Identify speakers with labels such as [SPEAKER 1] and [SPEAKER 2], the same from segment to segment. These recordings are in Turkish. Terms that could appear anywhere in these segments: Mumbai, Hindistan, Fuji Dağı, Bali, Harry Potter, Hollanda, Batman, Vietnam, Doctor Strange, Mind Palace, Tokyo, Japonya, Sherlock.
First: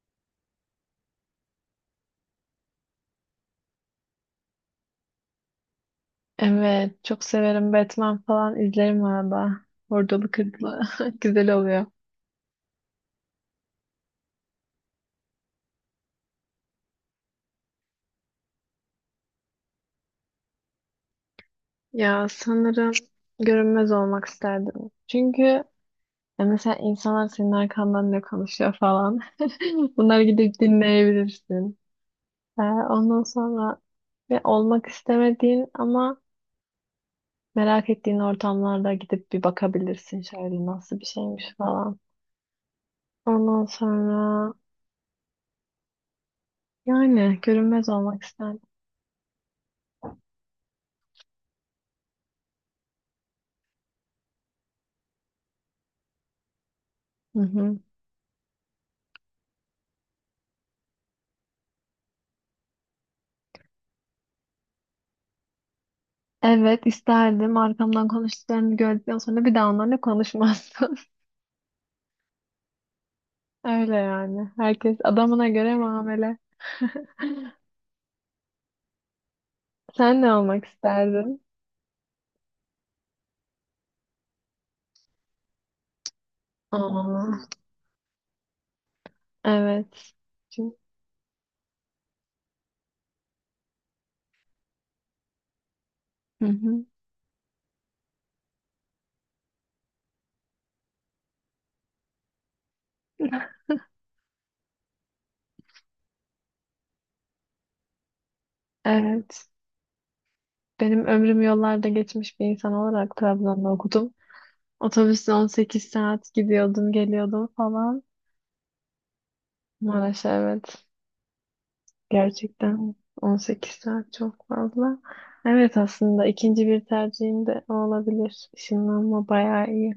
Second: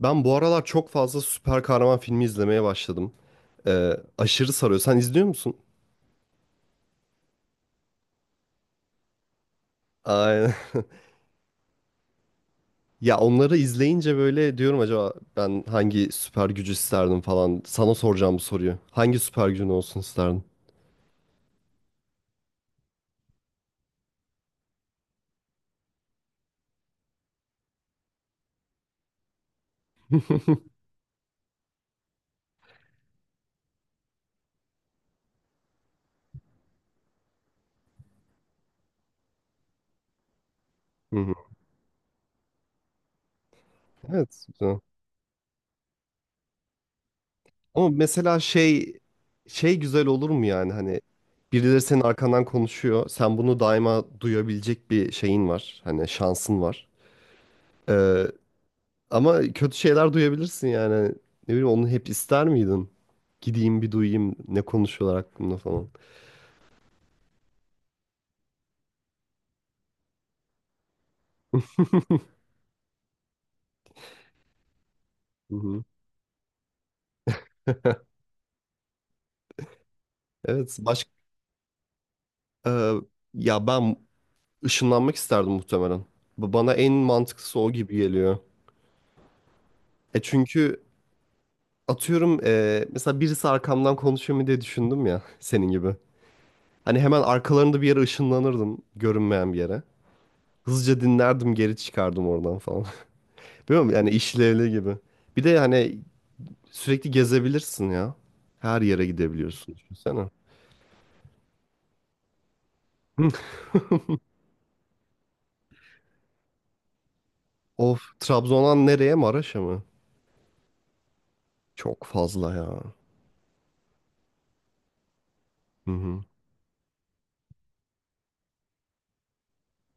[SPEAKER 1] Ben bu aralar çok fazla süper kahraman filmi izlemeye başladım. Aşırı sarıyor. Sen izliyor musun?
[SPEAKER 2] Evet, çok severim. Batman falan izlerim arada. Ordalı
[SPEAKER 1] Aynen.
[SPEAKER 2] kırdılı. Güzel oluyor.
[SPEAKER 1] Ya onları izleyince böyle diyorum acaba ben hangi süper gücü isterdim falan. Sana soracağım bu soruyu. Hangi süper gücün olsun isterdin?
[SPEAKER 2] Ya sanırım görünmez olmak isterdim. Çünkü ya mesela insanlar senin arkandan ne konuşuyor falan. Bunları gidip dinleyebilirsin. Ondan sonra ve olmak istemediğin ama merak ettiğin ortamlarda gidip bir bakabilirsin şöyle nasıl bir
[SPEAKER 1] Hı hı.
[SPEAKER 2] şeymiş falan. Ondan
[SPEAKER 1] Evet,
[SPEAKER 2] sonra
[SPEAKER 1] güzel.
[SPEAKER 2] yani görünmez
[SPEAKER 1] Ama
[SPEAKER 2] olmak
[SPEAKER 1] mesela
[SPEAKER 2] isterdim.
[SPEAKER 1] şey güzel olur mu yani hani birileri senin arkandan konuşuyor. Sen bunu daima duyabilecek bir şeyin var. Hani şansın var.
[SPEAKER 2] Hı hı.
[SPEAKER 1] Ee, Ama kötü şeyler duyabilirsin yani. Ne bileyim onu hep ister miydin? Gideyim bir duyayım ne konuşuyorlar hakkında falan.
[SPEAKER 2] Evet isterdim. Arkamdan konuştuklarını gördükten sonra bir daha onlarla konuşmazsın. Öyle yani. Herkes adamına
[SPEAKER 1] Hı
[SPEAKER 2] göre
[SPEAKER 1] hı.
[SPEAKER 2] muamele. Sen ne olmak
[SPEAKER 1] Evet, başka
[SPEAKER 2] isterdin?
[SPEAKER 1] ya ben ışınlanmak isterdim muhtemelen. Bana en
[SPEAKER 2] Aa,
[SPEAKER 1] mantıklısı o gibi geliyor.
[SPEAKER 2] evet.
[SPEAKER 1] E
[SPEAKER 2] Çünkü-
[SPEAKER 1] çünkü atıyorum mesela birisi arkamdan konuşuyor mu diye düşündüm ya senin gibi.
[SPEAKER 2] Hı hı.
[SPEAKER 1] Hani hemen arkalarında bir yere ışınlanırdım görünmeyen bir yere. Hızlıca dinlerdim geri çıkardım oradan falan. Biliyor musun? Yani işlevli gibi. Bir de hani sürekli gezebilirsin ya. Her yere
[SPEAKER 2] Evet.
[SPEAKER 1] gidebiliyorsun. Düşünsene.
[SPEAKER 2] Benim ömrüm yollarda geçmiş bir insan olarak
[SPEAKER 1] Hı.
[SPEAKER 2] Trabzon'da okudum. Otobüsle 18 saat gidiyordum, geliyordum
[SPEAKER 1] Of.
[SPEAKER 2] falan.
[SPEAKER 1] Trabzon'dan nereye? Maraş'a mı?
[SPEAKER 2] Maraş'a evet.
[SPEAKER 1] Çok fazla ya.
[SPEAKER 2] Gerçekten 18 saat çok fazla. Evet
[SPEAKER 1] Hı hı.
[SPEAKER 2] aslında ikinci bir tercihim de o olabilir. Işınlanma bayağı iyi.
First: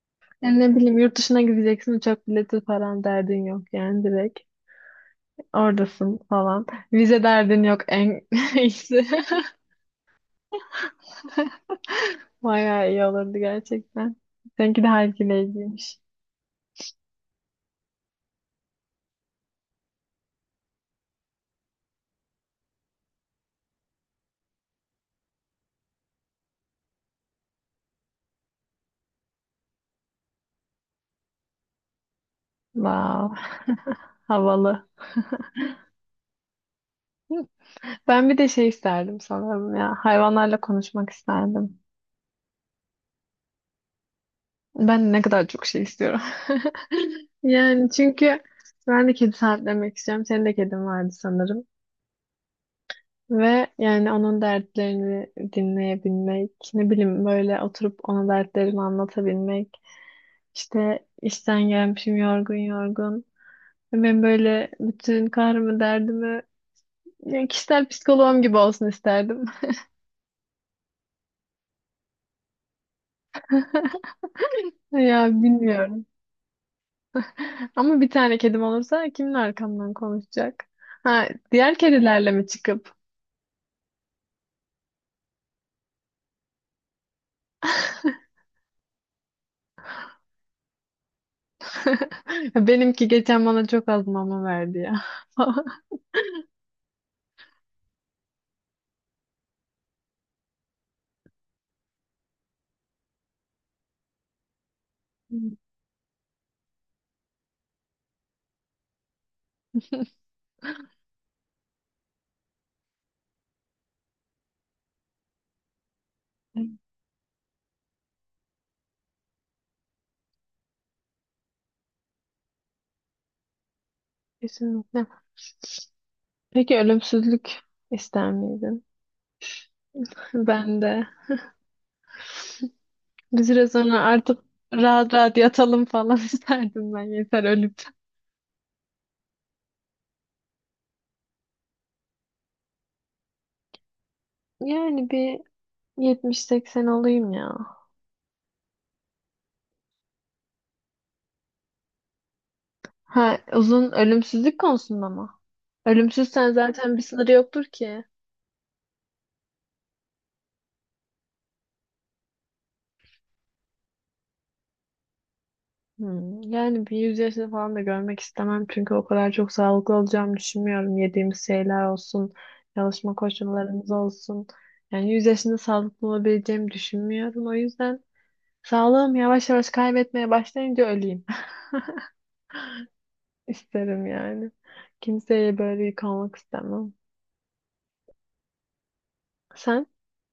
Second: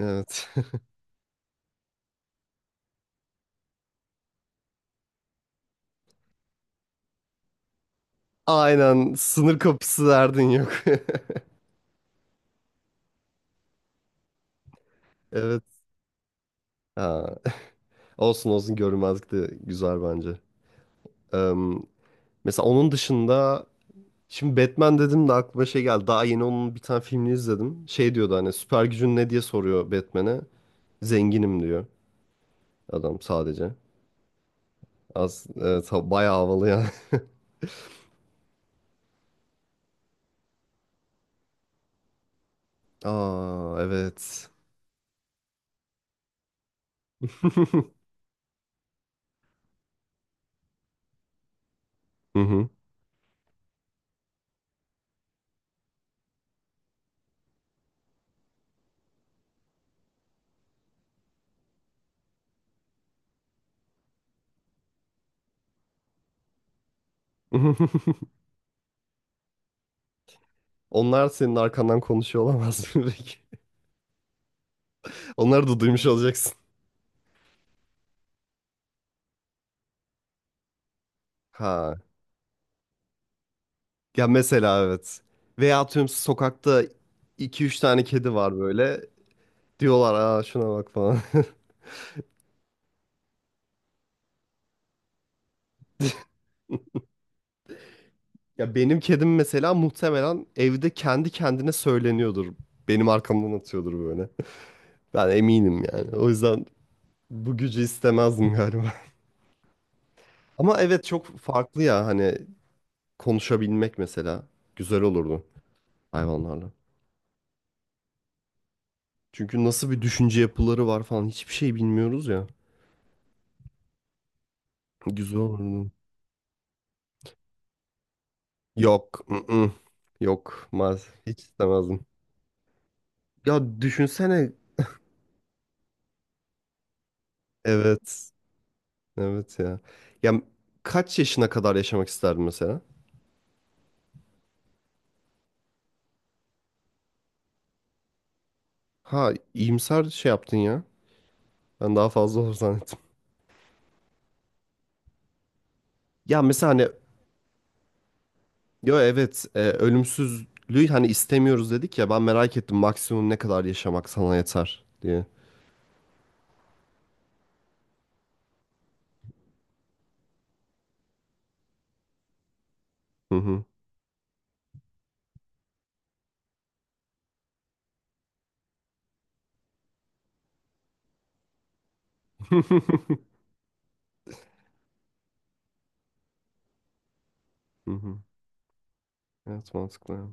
[SPEAKER 1] Evet.
[SPEAKER 2] Yani ne bileyim yurt dışına gideceksin uçak bileti falan derdin yok yani direkt. Oradasın falan. Vize derdin yok en iyisi.
[SPEAKER 1] Aynen. Sınır kapısı derdin yok.
[SPEAKER 2] Bayağı iyi olurdu gerçekten. Seninki de
[SPEAKER 1] Evet.
[SPEAKER 2] halkileyiciymiş.
[SPEAKER 1] Ha. Olsun olsun görünmezlik de güzel bence. Eee, Mesela onun dışında şimdi Batman dedim de aklıma şey geldi. Daha yeni onun bir tane filmini izledim. Şey diyordu hani süper gücün ne diye soruyor Batman'e. Zenginim diyor adam
[SPEAKER 2] Wow,
[SPEAKER 1] sadece.
[SPEAKER 2] havalı.
[SPEAKER 1] Az, evet, bayağı havalı yani.
[SPEAKER 2] Ben bir de şey isterdim sanırım ya. Hayvanlarla konuşmak isterdim.
[SPEAKER 1] Aa evet.
[SPEAKER 2] Ben ne kadar çok şey istiyorum. Yani çünkü ben de kedi sahiplenmek istiyorum. Senin de kedin vardı sanırım.
[SPEAKER 1] Hı hı.
[SPEAKER 2] Ve yani onun dertlerini dinleyebilmek, ne bileyim böyle oturup ona dertlerimi anlatabilmek. İşte işten gelmişim yorgun yorgun. Ve ben böyle bütün kahrımı derdimi yani kişisel psikoloğum gibi olsun isterdim.
[SPEAKER 1] Onlar senin arkandan konuşuyor olamaz mı peki?
[SPEAKER 2] Ya
[SPEAKER 1] Onları da
[SPEAKER 2] bilmiyorum.
[SPEAKER 1] duymuş olacaksın.
[SPEAKER 2] Ama bir tane kedim olursa kimin arkamdan konuşacak? Ha, diğer
[SPEAKER 1] Ha.
[SPEAKER 2] kedilerle mi çıkıp?
[SPEAKER 1] Ya mesela evet. Veya atıyorum sokakta iki üç tane kedi var böyle. Diyorlar aa şuna bak falan.
[SPEAKER 2] Benimki geçen bana çok az mama verdi ya.
[SPEAKER 1] Ya benim kedim mesela muhtemelen evde kendi kendine söyleniyordur. Benim arkamdan atıyordur böyle. Ben eminim yani. O yüzden bu gücü istemezdim galiba. Ama evet çok farklı ya hani konuşabilmek mesela güzel olurdu hayvanlarla. Çünkü nasıl bir düşünce yapıları var falan hiçbir şey bilmiyoruz ya.
[SPEAKER 2] Kesinlikle.
[SPEAKER 1] Güzel olurdu.
[SPEAKER 2] Peki ölümsüzlük ister miydin?
[SPEAKER 1] Yok. I-ı. Yok.
[SPEAKER 2] Ben de.
[SPEAKER 1] Maz. Hiç istemezdim.
[SPEAKER 2] Biz
[SPEAKER 1] Ya
[SPEAKER 2] biraz sonra artık
[SPEAKER 1] düşünsene.
[SPEAKER 2] rahat rahat yatalım falan isterdim ben yeter ölüp.
[SPEAKER 1] Evet. Evet ya. Ya kaç yaşına kadar yaşamak isterdin mesela?
[SPEAKER 2] Yani bir 70-80 olayım ya.
[SPEAKER 1] Ha iyimser şey yaptın ya. Ben daha fazla olur zannettim.
[SPEAKER 2] Ha uzun ölümsüzlük konusunda mı?
[SPEAKER 1] Ya
[SPEAKER 2] Ölümsüzsen
[SPEAKER 1] mesela hani
[SPEAKER 2] zaten bir sınırı yoktur ki.
[SPEAKER 1] yo evet ölümsüzlüğü hani istemiyoruz dedik ya ben merak ettim maksimum ne kadar yaşamak sana yeter diye.
[SPEAKER 2] Hmm, yani bir 100 yaşını falan da görmek istemem çünkü o kadar çok sağlıklı olacağımı düşünmüyorum. Yediğimiz şeyler olsun, çalışma
[SPEAKER 1] Hı hı.
[SPEAKER 2] koşullarımız olsun. Yani 100 yaşında sağlıklı olabileceğimi düşünmüyorum. O yüzden sağlığım yavaş yavaş kaybetmeye başlayınca öleyim
[SPEAKER 1] Hı
[SPEAKER 2] isterim yani. Kimseye böyle yük olmak istemem.
[SPEAKER 1] hı. Evet
[SPEAKER 2] Sen?
[SPEAKER 1] mantıklı. Ya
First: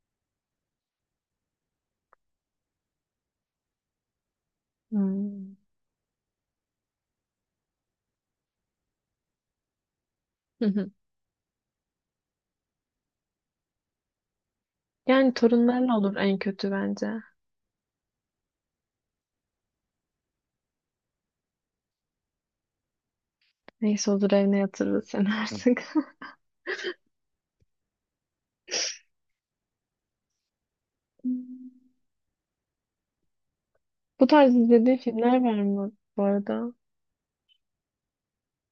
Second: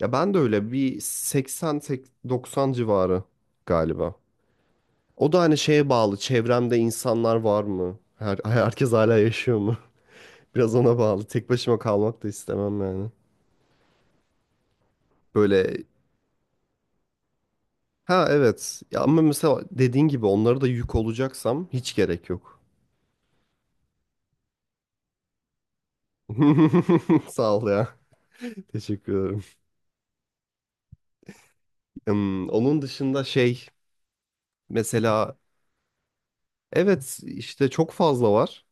[SPEAKER 1] Ben de öyle bir 80-90 civarı galiba. O da
[SPEAKER 2] Hmm.
[SPEAKER 1] hani şeye bağlı. Çevremde insanlar var mı? Her, herkes hala yaşıyor mu?
[SPEAKER 2] Hı
[SPEAKER 1] Biraz
[SPEAKER 2] hı.
[SPEAKER 1] ona bağlı. Tek başıma kalmak da istemem yani.
[SPEAKER 2] Yani
[SPEAKER 1] Böyle
[SPEAKER 2] torunlarla olur en kötü bence.
[SPEAKER 1] ha evet. Ya ama mesela dediğin gibi onlara da yük olacaksam hiç gerek yok.
[SPEAKER 2] Neyse olur evine yatırırız seni artık.
[SPEAKER 1] Sağ ol ya. Teşekkür ederim. Hmm, onun dışında şey
[SPEAKER 2] Bu tarz izlediğin
[SPEAKER 1] mesela
[SPEAKER 2] filmler var mı bu arada?
[SPEAKER 1] evet işte çok fazla var.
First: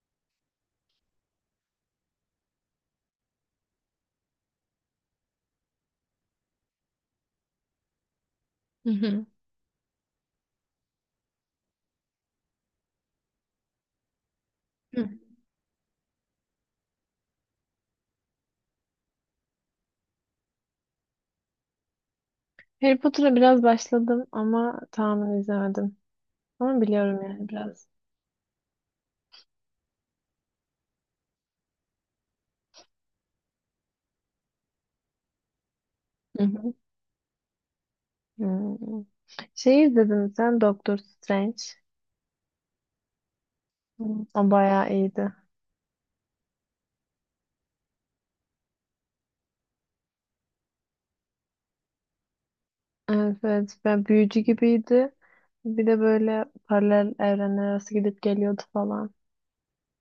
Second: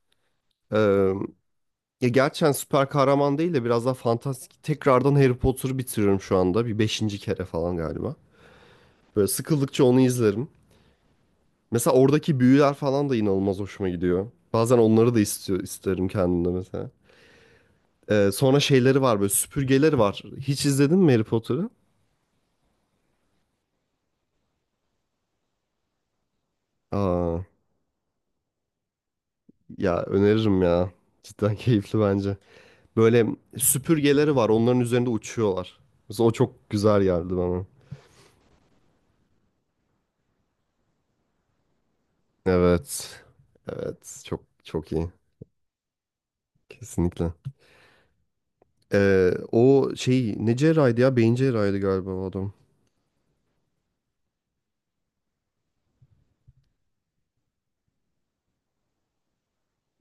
[SPEAKER 1] Ya gerçekten süper kahraman değil de biraz daha fantastik. Tekrardan Harry Potter'ı bitiriyorum şu anda. Bir beşinci kere falan galiba.
[SPEAKER 2] Hı hı.
[SPEAKER 1] Böyle sıkıldıkça onu izlerim. Mesela oradaki büyüler falan da inanılmaz hoşuma gidiyor. Bazen
[SPEAKER 2] Hı.
[SPEAKER 1] onları da istiyor, isterim kendimde mesela. Sonra şeyleri var böyle süpürgeleri var. Hiç izledin mi Harry Potter'ı?
[SPEAKER 2] Harry Potter'a biraz başladım ama tamamen izlemedim. Ama biliyorum
[SPEAKER 1] Aa,
[SPEAKER 2] yani biraz.
[SPEAKER 1] ya öneririm ya. Cidden keyifli bence. Böyle süpürgeleri var onların üzerinde uçuyorlar. Mesela o
[SPEAKER 2] Hı
[SPEAKER 1] çok
[SPEAKER 2] hı.
[SPEAKER 1] güzel geldi bana.
[SPEAKER 2] Hmm. Şey izledin mi sen Doctor Strange?
[SPEAKER 1] Evet.
[SPEAKER 2] Hmm.
[SPEAKER 1] Evet çok
[SPEAKER 2] O bayağı
[SPEAKER 1] çok iyi.
[SPEAKER 2] iyiydi.
[SPEAKER 1] Kesinlikle. O şey ne cerrahiydi ya? Beyin cerrahiydi galiba o adam.
[SPEAKER 2] Evet, evet. Ben büyücü gibiydi. Bir de böyle paralel evrenler arası gidip geliyordu falan.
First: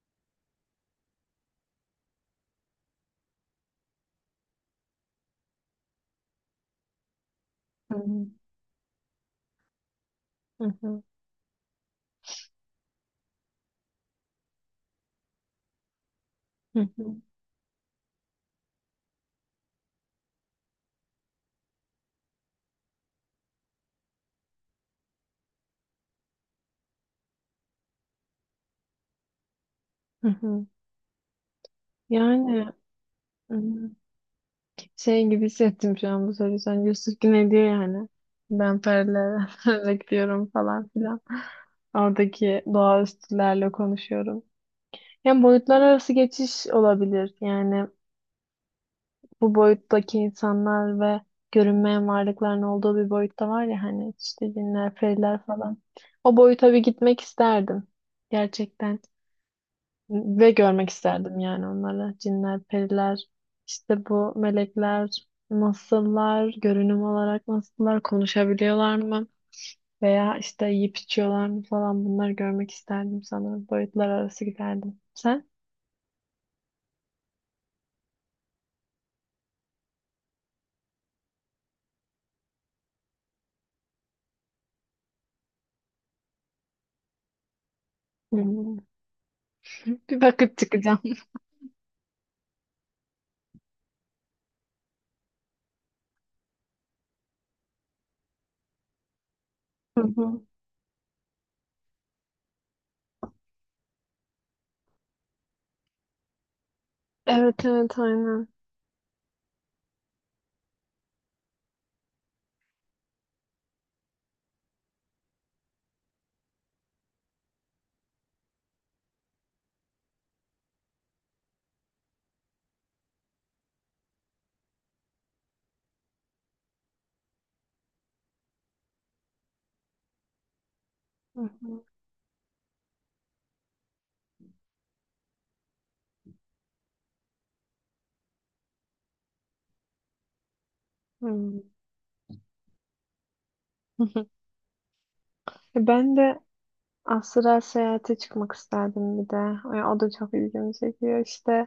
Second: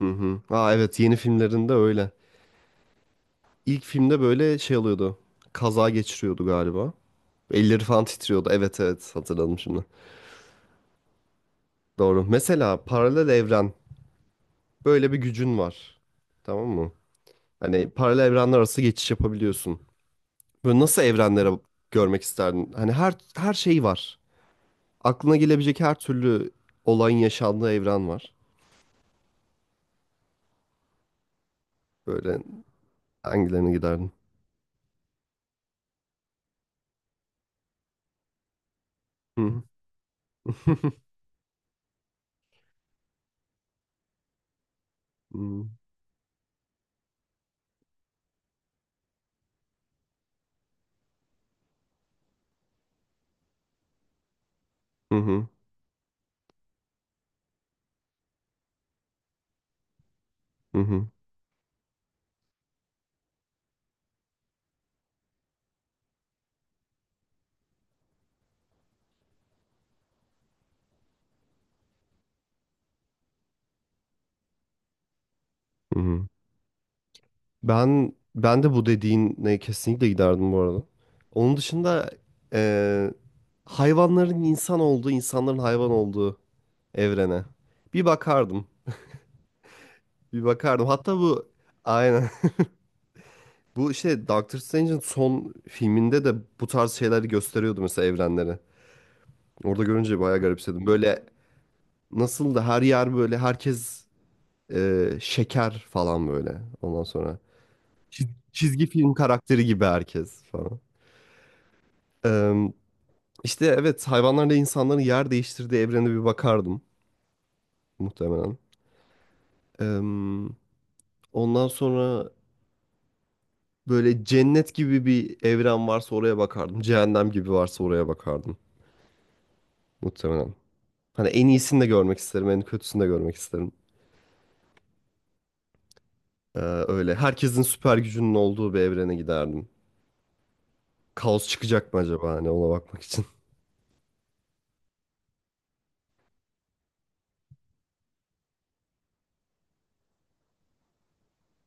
[SPEAKER 1] Hı hı. Aa evet yeni filmlerinde öyle. İlk filmde böyle şey alıyordu. Kaza geçiriyordu galiba. Elleri
[SPEAKER 2] Hı
[SPEAKER 1] falan
[SPEAKER 2] hı.
[SPEAKER 1] titriyordu. Evet evet hatırladım şimdi.
[SPEAKER 2] Hı hı.
[SPEAKER 1] Doğru. Mesela paralel evren. Böyle bir gücün var. Tamam
[SPEAKER 2] Hı
[SPEAKER 1] mı?
[SPEAKER 2] hı.
[SPEAKER 1] Hani paralel evrenler arası geçiş yapabiliyorsun. Böyle nasıl evrenlere görmek isterdin? Hani her şey var. Aklına gelebilecek her türlü olayın yaşandığı evren var.
[SPEAKER 2] Hı hı.
[SPEAKER 1] Böyle
[SPEAKER 2] Yani
[SPEAKER 1] hangilerine
[SPEAKER 2] hı.
[SPEAKER 1] giderdin?
[SPEAKER 2] Şey gibi hissettim şu an bu soruyu. Sen Yusuf Güney diyor yani. Ben perilerle
[SPEAKER 1] Hı
[SPEAKER 2] bekliyorum falan filan. Oradaki doğaüstülerle konuşuyorum. Yani
[SPEAKER 1] Hmm.
[SPEAKER 2] boyutlar arası geçiş olabilir. Yani bu boyuttaki insanlar ve görünmeyen varlıkların olduğu bir boyutta var ya hani işte cinler,
[SPEAKER 1] Hı
[SPEAKER 2] periler
[SPEAKER 1] hı
[SPEAKER 2] falan. O boyuta bir gitmek isterdim. Gerçekten. Ve
[SPEAKER 1] hı
[SPEAKER 2] görmek
[SPEAKER 1] hı
[SPEAKER 2] isterdim yani onları. Cinler, periler, işte bu melekler nasıllar, görünüm olarak nasıllar, konuşabiliyorlar mı? Veya işte yiyip içiyorlar mı falan bunları görmek isterdim sanırım. Boyutlar arası giderdim. Sen?
[SPEAKER 1] hı. Hı. Ben de bu dediğine kesinlikle giderdim bu arada. Onun dışında eee, hayvanların insan olduğu, insanların hayvan olduğu evrene bir
[SPEAKER 2] Hı
[SPEAKER 1] bakardım.
[SPEAKER 2] hı. Bir
[SPEAKER 1] Bir
[SPEAKER 2] bakıp
[SPEAKER 1] bakardım.
[SPEAKER 2] çıkacağım.
[SPEAKER 1] Hatta bu aynen bu işte Doctor Strange'in son filminde de bu tarz şeyleri gösteriyordu mesela evrenleri. Orada
[SPEAKER 2] Hı
[SPEAKER 1] görünce bayağı
[SPEAKER 2] hı.
[SPEAKER 1] garipsedim. Böyle nasıl da her yer böyle herkes şeker falan böyle. Ondan sonra
[SPEAKER 2] Evet evet aynen.
[SPEAKER 1] Çizgi film karakteri gibi herkes falan. Eee işte evet hayvanlarla insanların yer değiştirdiği evrene bir bakardım muhtemelen. Eee, Ondan sonra böyle cennet gibi bir evren varsa oraya bakardım. Cehennem gibi varsa oraya bakardım muhtemelen. Hani
[SPEAKER 2] Hı
[SPEAKER 1] en iyisini
[SPEAKER 2] hı.
[SPEAKER 1] de görmek isterim, en kötüsünü de görmek isterim. Eee, Öyle herkesin süper gücünün olduğu bir evrene giderdim. Kaos
[SPEAKER 2] Hı.
[SPEAKER 1] çıkacak mı acaba hani ona bakmak için.
[SPEAKER 2] Hı hı. Ben de astral seyahate çıkmak isterdim bir de. Ya o da çok ilgimi çekiyor işte.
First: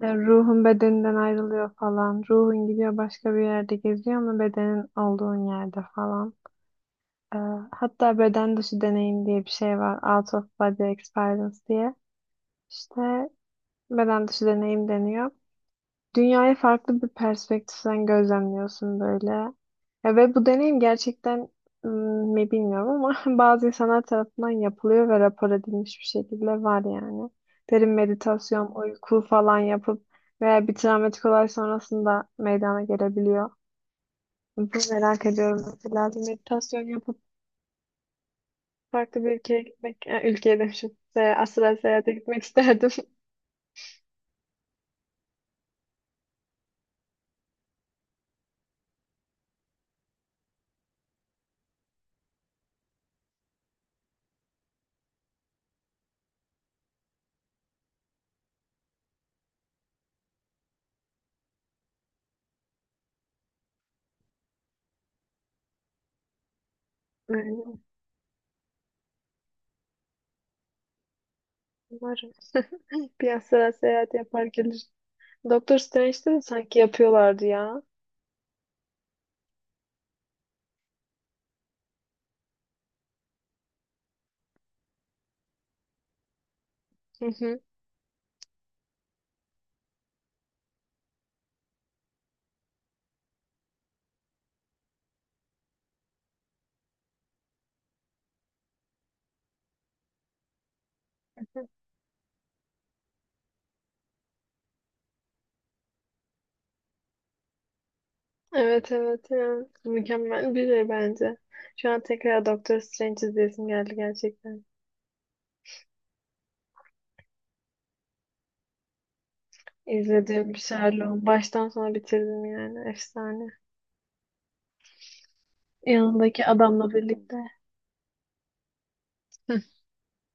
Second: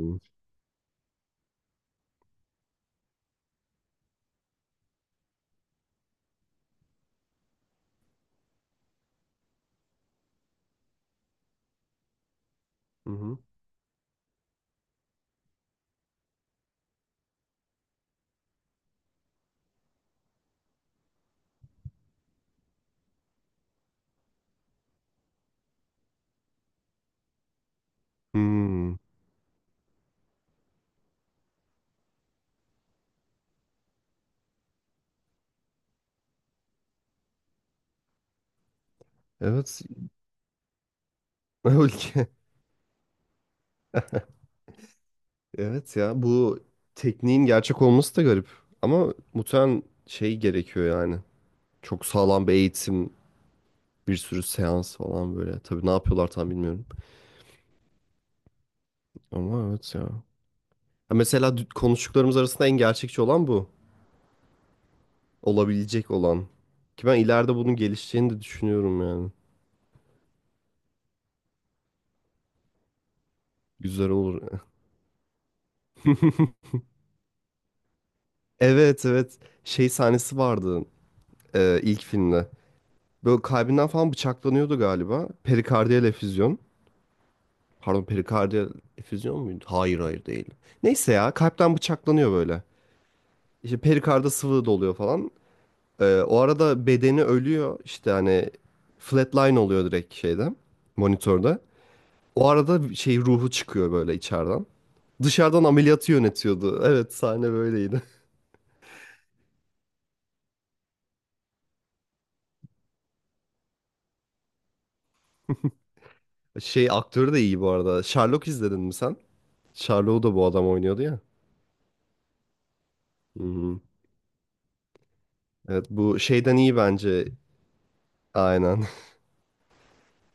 [SPEAKER 2] Ya ruhun bedeninden ayrılıyor falan. Ruhun gidiyor başka bir yerde geziyor ama bedenin olduğun yerde falan. Ee, hatta beden dışı deneyim diye bir şey var. Out of body experience diye.
[SPEAKER 1] Hı
[SPEAKER 2] İşte
[SPEAKER 1] hı.
[SPEAKER 2] beden dışı deneyim deniyor. Dünyayı farklı bir perspektiften gözlemliyorsun böyle. Ya ve bu deneyim gerçekten mi bilmiyorum ama bazı insanlar tarafından yapılıyor ve rapor edilmiş bir şekilde var yani. Derin meditasyon,
[SPEAKER 1] Hmm.
[SPEAKER 2] uyku falan yapıp veya bir travmatik olay sonrasında meydana gelebiliyor. Bunu merak ediyorum mesela. Bir meditasyon yapıp farklı bir ülkeye
[SPEAKER 1] Evet.
[SPEAKER 2] gitmek, ülkeye demişim. Asla seyahate
[SPEAKER 1] Öyle.
[SPEAKER 2] gitmek isterdim.
[SPEAKER 1] Evet ya bu tekniğin gerçek olması da garip. Ama muhtemelen şey gerekiyor yani. Çok sağlam bir eğitim, bir sürü seans falan böyle. Tabii ne yapıyorlar tam bilmiyorum. Ama evet ya. Ha mesela konuştuklarımız arasında en gerçekçi olan bu. Olabilecek olan. Ki ben ileride bunun
[SPEAKER 2] Yani
[SPEAKER 1] gelişeceğini de düşünüyorum yani.
[SPEAKER 2] umarım bir asla
[SPEAKER 1] Güzel
[SPEAKER 2] seyahat yapar
[SPEAKER 1] olur.
[SPEAKER 2] gelir. Doktor Strange'de de sanki yapıyorlardı ya.
[SPEAKER 1] Evet evet. Şey sahnesi vardı ilk filmde. Böyle kalbinden falan bıçaklanıyordu galiba. Perikardiyal efüzyon.
[SPEAKER 2] Hı hı.
[SPEAKER 1] Pardon perikardiyal efüzyon muydu? Hayır hayır değil. Neyse ya kalpten bıçaklanıyor böyle. İşte perikarda sıvı doluyor falan. O arada bedeni ölüyor. İşte hani flatline oluyor direkt şeyde monitörde. O arada şey ruhu çıkıyor böyle içeriden. Dışarıdan ameliyatı yönetiyordu. Evet sahne böyleydi.
[SPEAKER 2] Evet evet ya. Mükemmel bir şey bence. Şu an tekrar Doktor Strange izleyesim geldi gerçekten.
[SPEAKER 1] Şey aktörü de iyi bu arada. Sherlock izledin mi sen? Sherlock'u da bu
[SPEAKER 2] İzledim
[SPEAKER 1] adam oynuyordu ya.
[SPEAKER 2] Sherlock. Baştan sona bitirdim yani. Efsane.
[SPEAKER 1] Hı-hı. Evet bu
[SPEAKER 2] Yanındaki
[SPEAKER 1] şeyden iyi
[SPEAKER 2] adamla
[SPEAKER 1] bence.
[SPEAKER 2] birlikte.
[SPEAKER 1] Aynen.
[SPEAKER 2] Hı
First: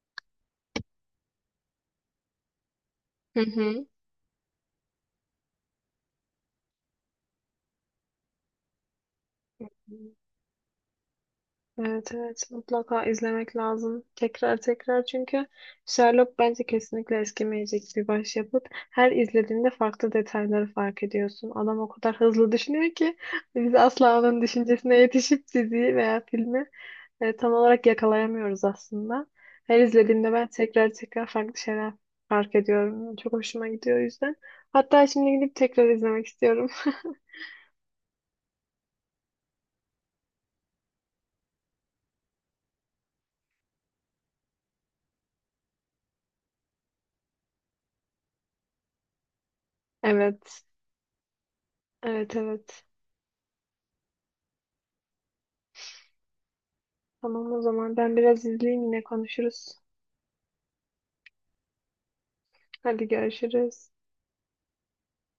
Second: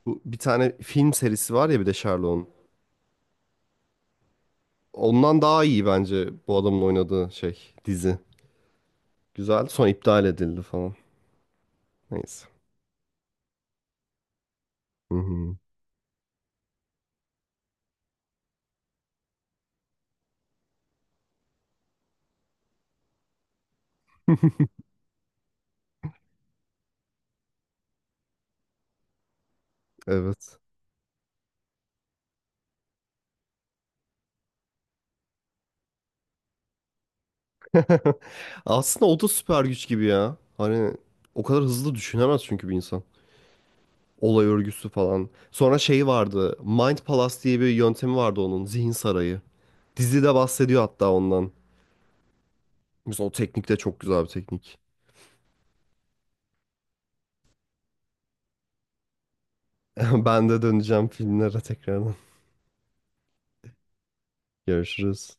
[SPEAKER 1] Bu bir tane film serisi var ya bir de Sherlock'un.
[SPEAKER 2] hı.
[SPEAKER 1] Ondan daha iyi bence bu adamın oynadığı şey dizi. Güzel. Sonra
[SPEAKER 2] Hı.
[SPEAKER 1] iptal edildi falan.
[SPEAKER 2] Evet evet
[SPEAKER 1] Neyse.
[SPEAKER 2] mutlaka izlemek lazım. Tekrar tekrar
[SPEAKER 1] Hı
[SPEAKER 2] çünkü
[SPEAKER 1] hı.
[SPEAKER 2] Sherlock bence kesinlikle eskimeyecek bir başyapıt. Her izlediğinde farklı detayları fark ediyorsun. Adam o kadar hızlı düşünüyor ki biz asla onun düşüncesine yetişip diziyi veya filmi tam olarak yakalayamıyoruz aslında. Her izlediğimde ben
[SPEAKER 1] Evet.
[SPEAKER 2] tekrar tekrar farklı şeyler fark ediyorum. Çok hoşuma gidiyor o yüzden. Hatta şimdi gidip tekrar izlemek istiyorum.
[SPEAKER 1] Aslında o da süper güç gibi ya. Hani o kadar hızlı düşünemez çünkü bir insan. Olay örgüsü falan. Sonra şey vardı. Mind Palace diye bir yöntemi vardı onun. Zihin sarayı. Dizide
[SPEAKER 2] Evet.
[SPEAKER 1] bahsediyor hatta ondan.
[SPEAKER 2] Evet evet.
[SPEAKER 1] Mesela o teknik de çok güzel bir teknik.
[SPEAKER 2] Tamam o zaman ben biraz izleyeyim yine konuşuruz.
[SPEAKER 1] Ben de döneceğim filmlere tekrardan.
[SPEAKER 2] Hadi görüşürüz.
[SPEAKER 1] Görüşürüz.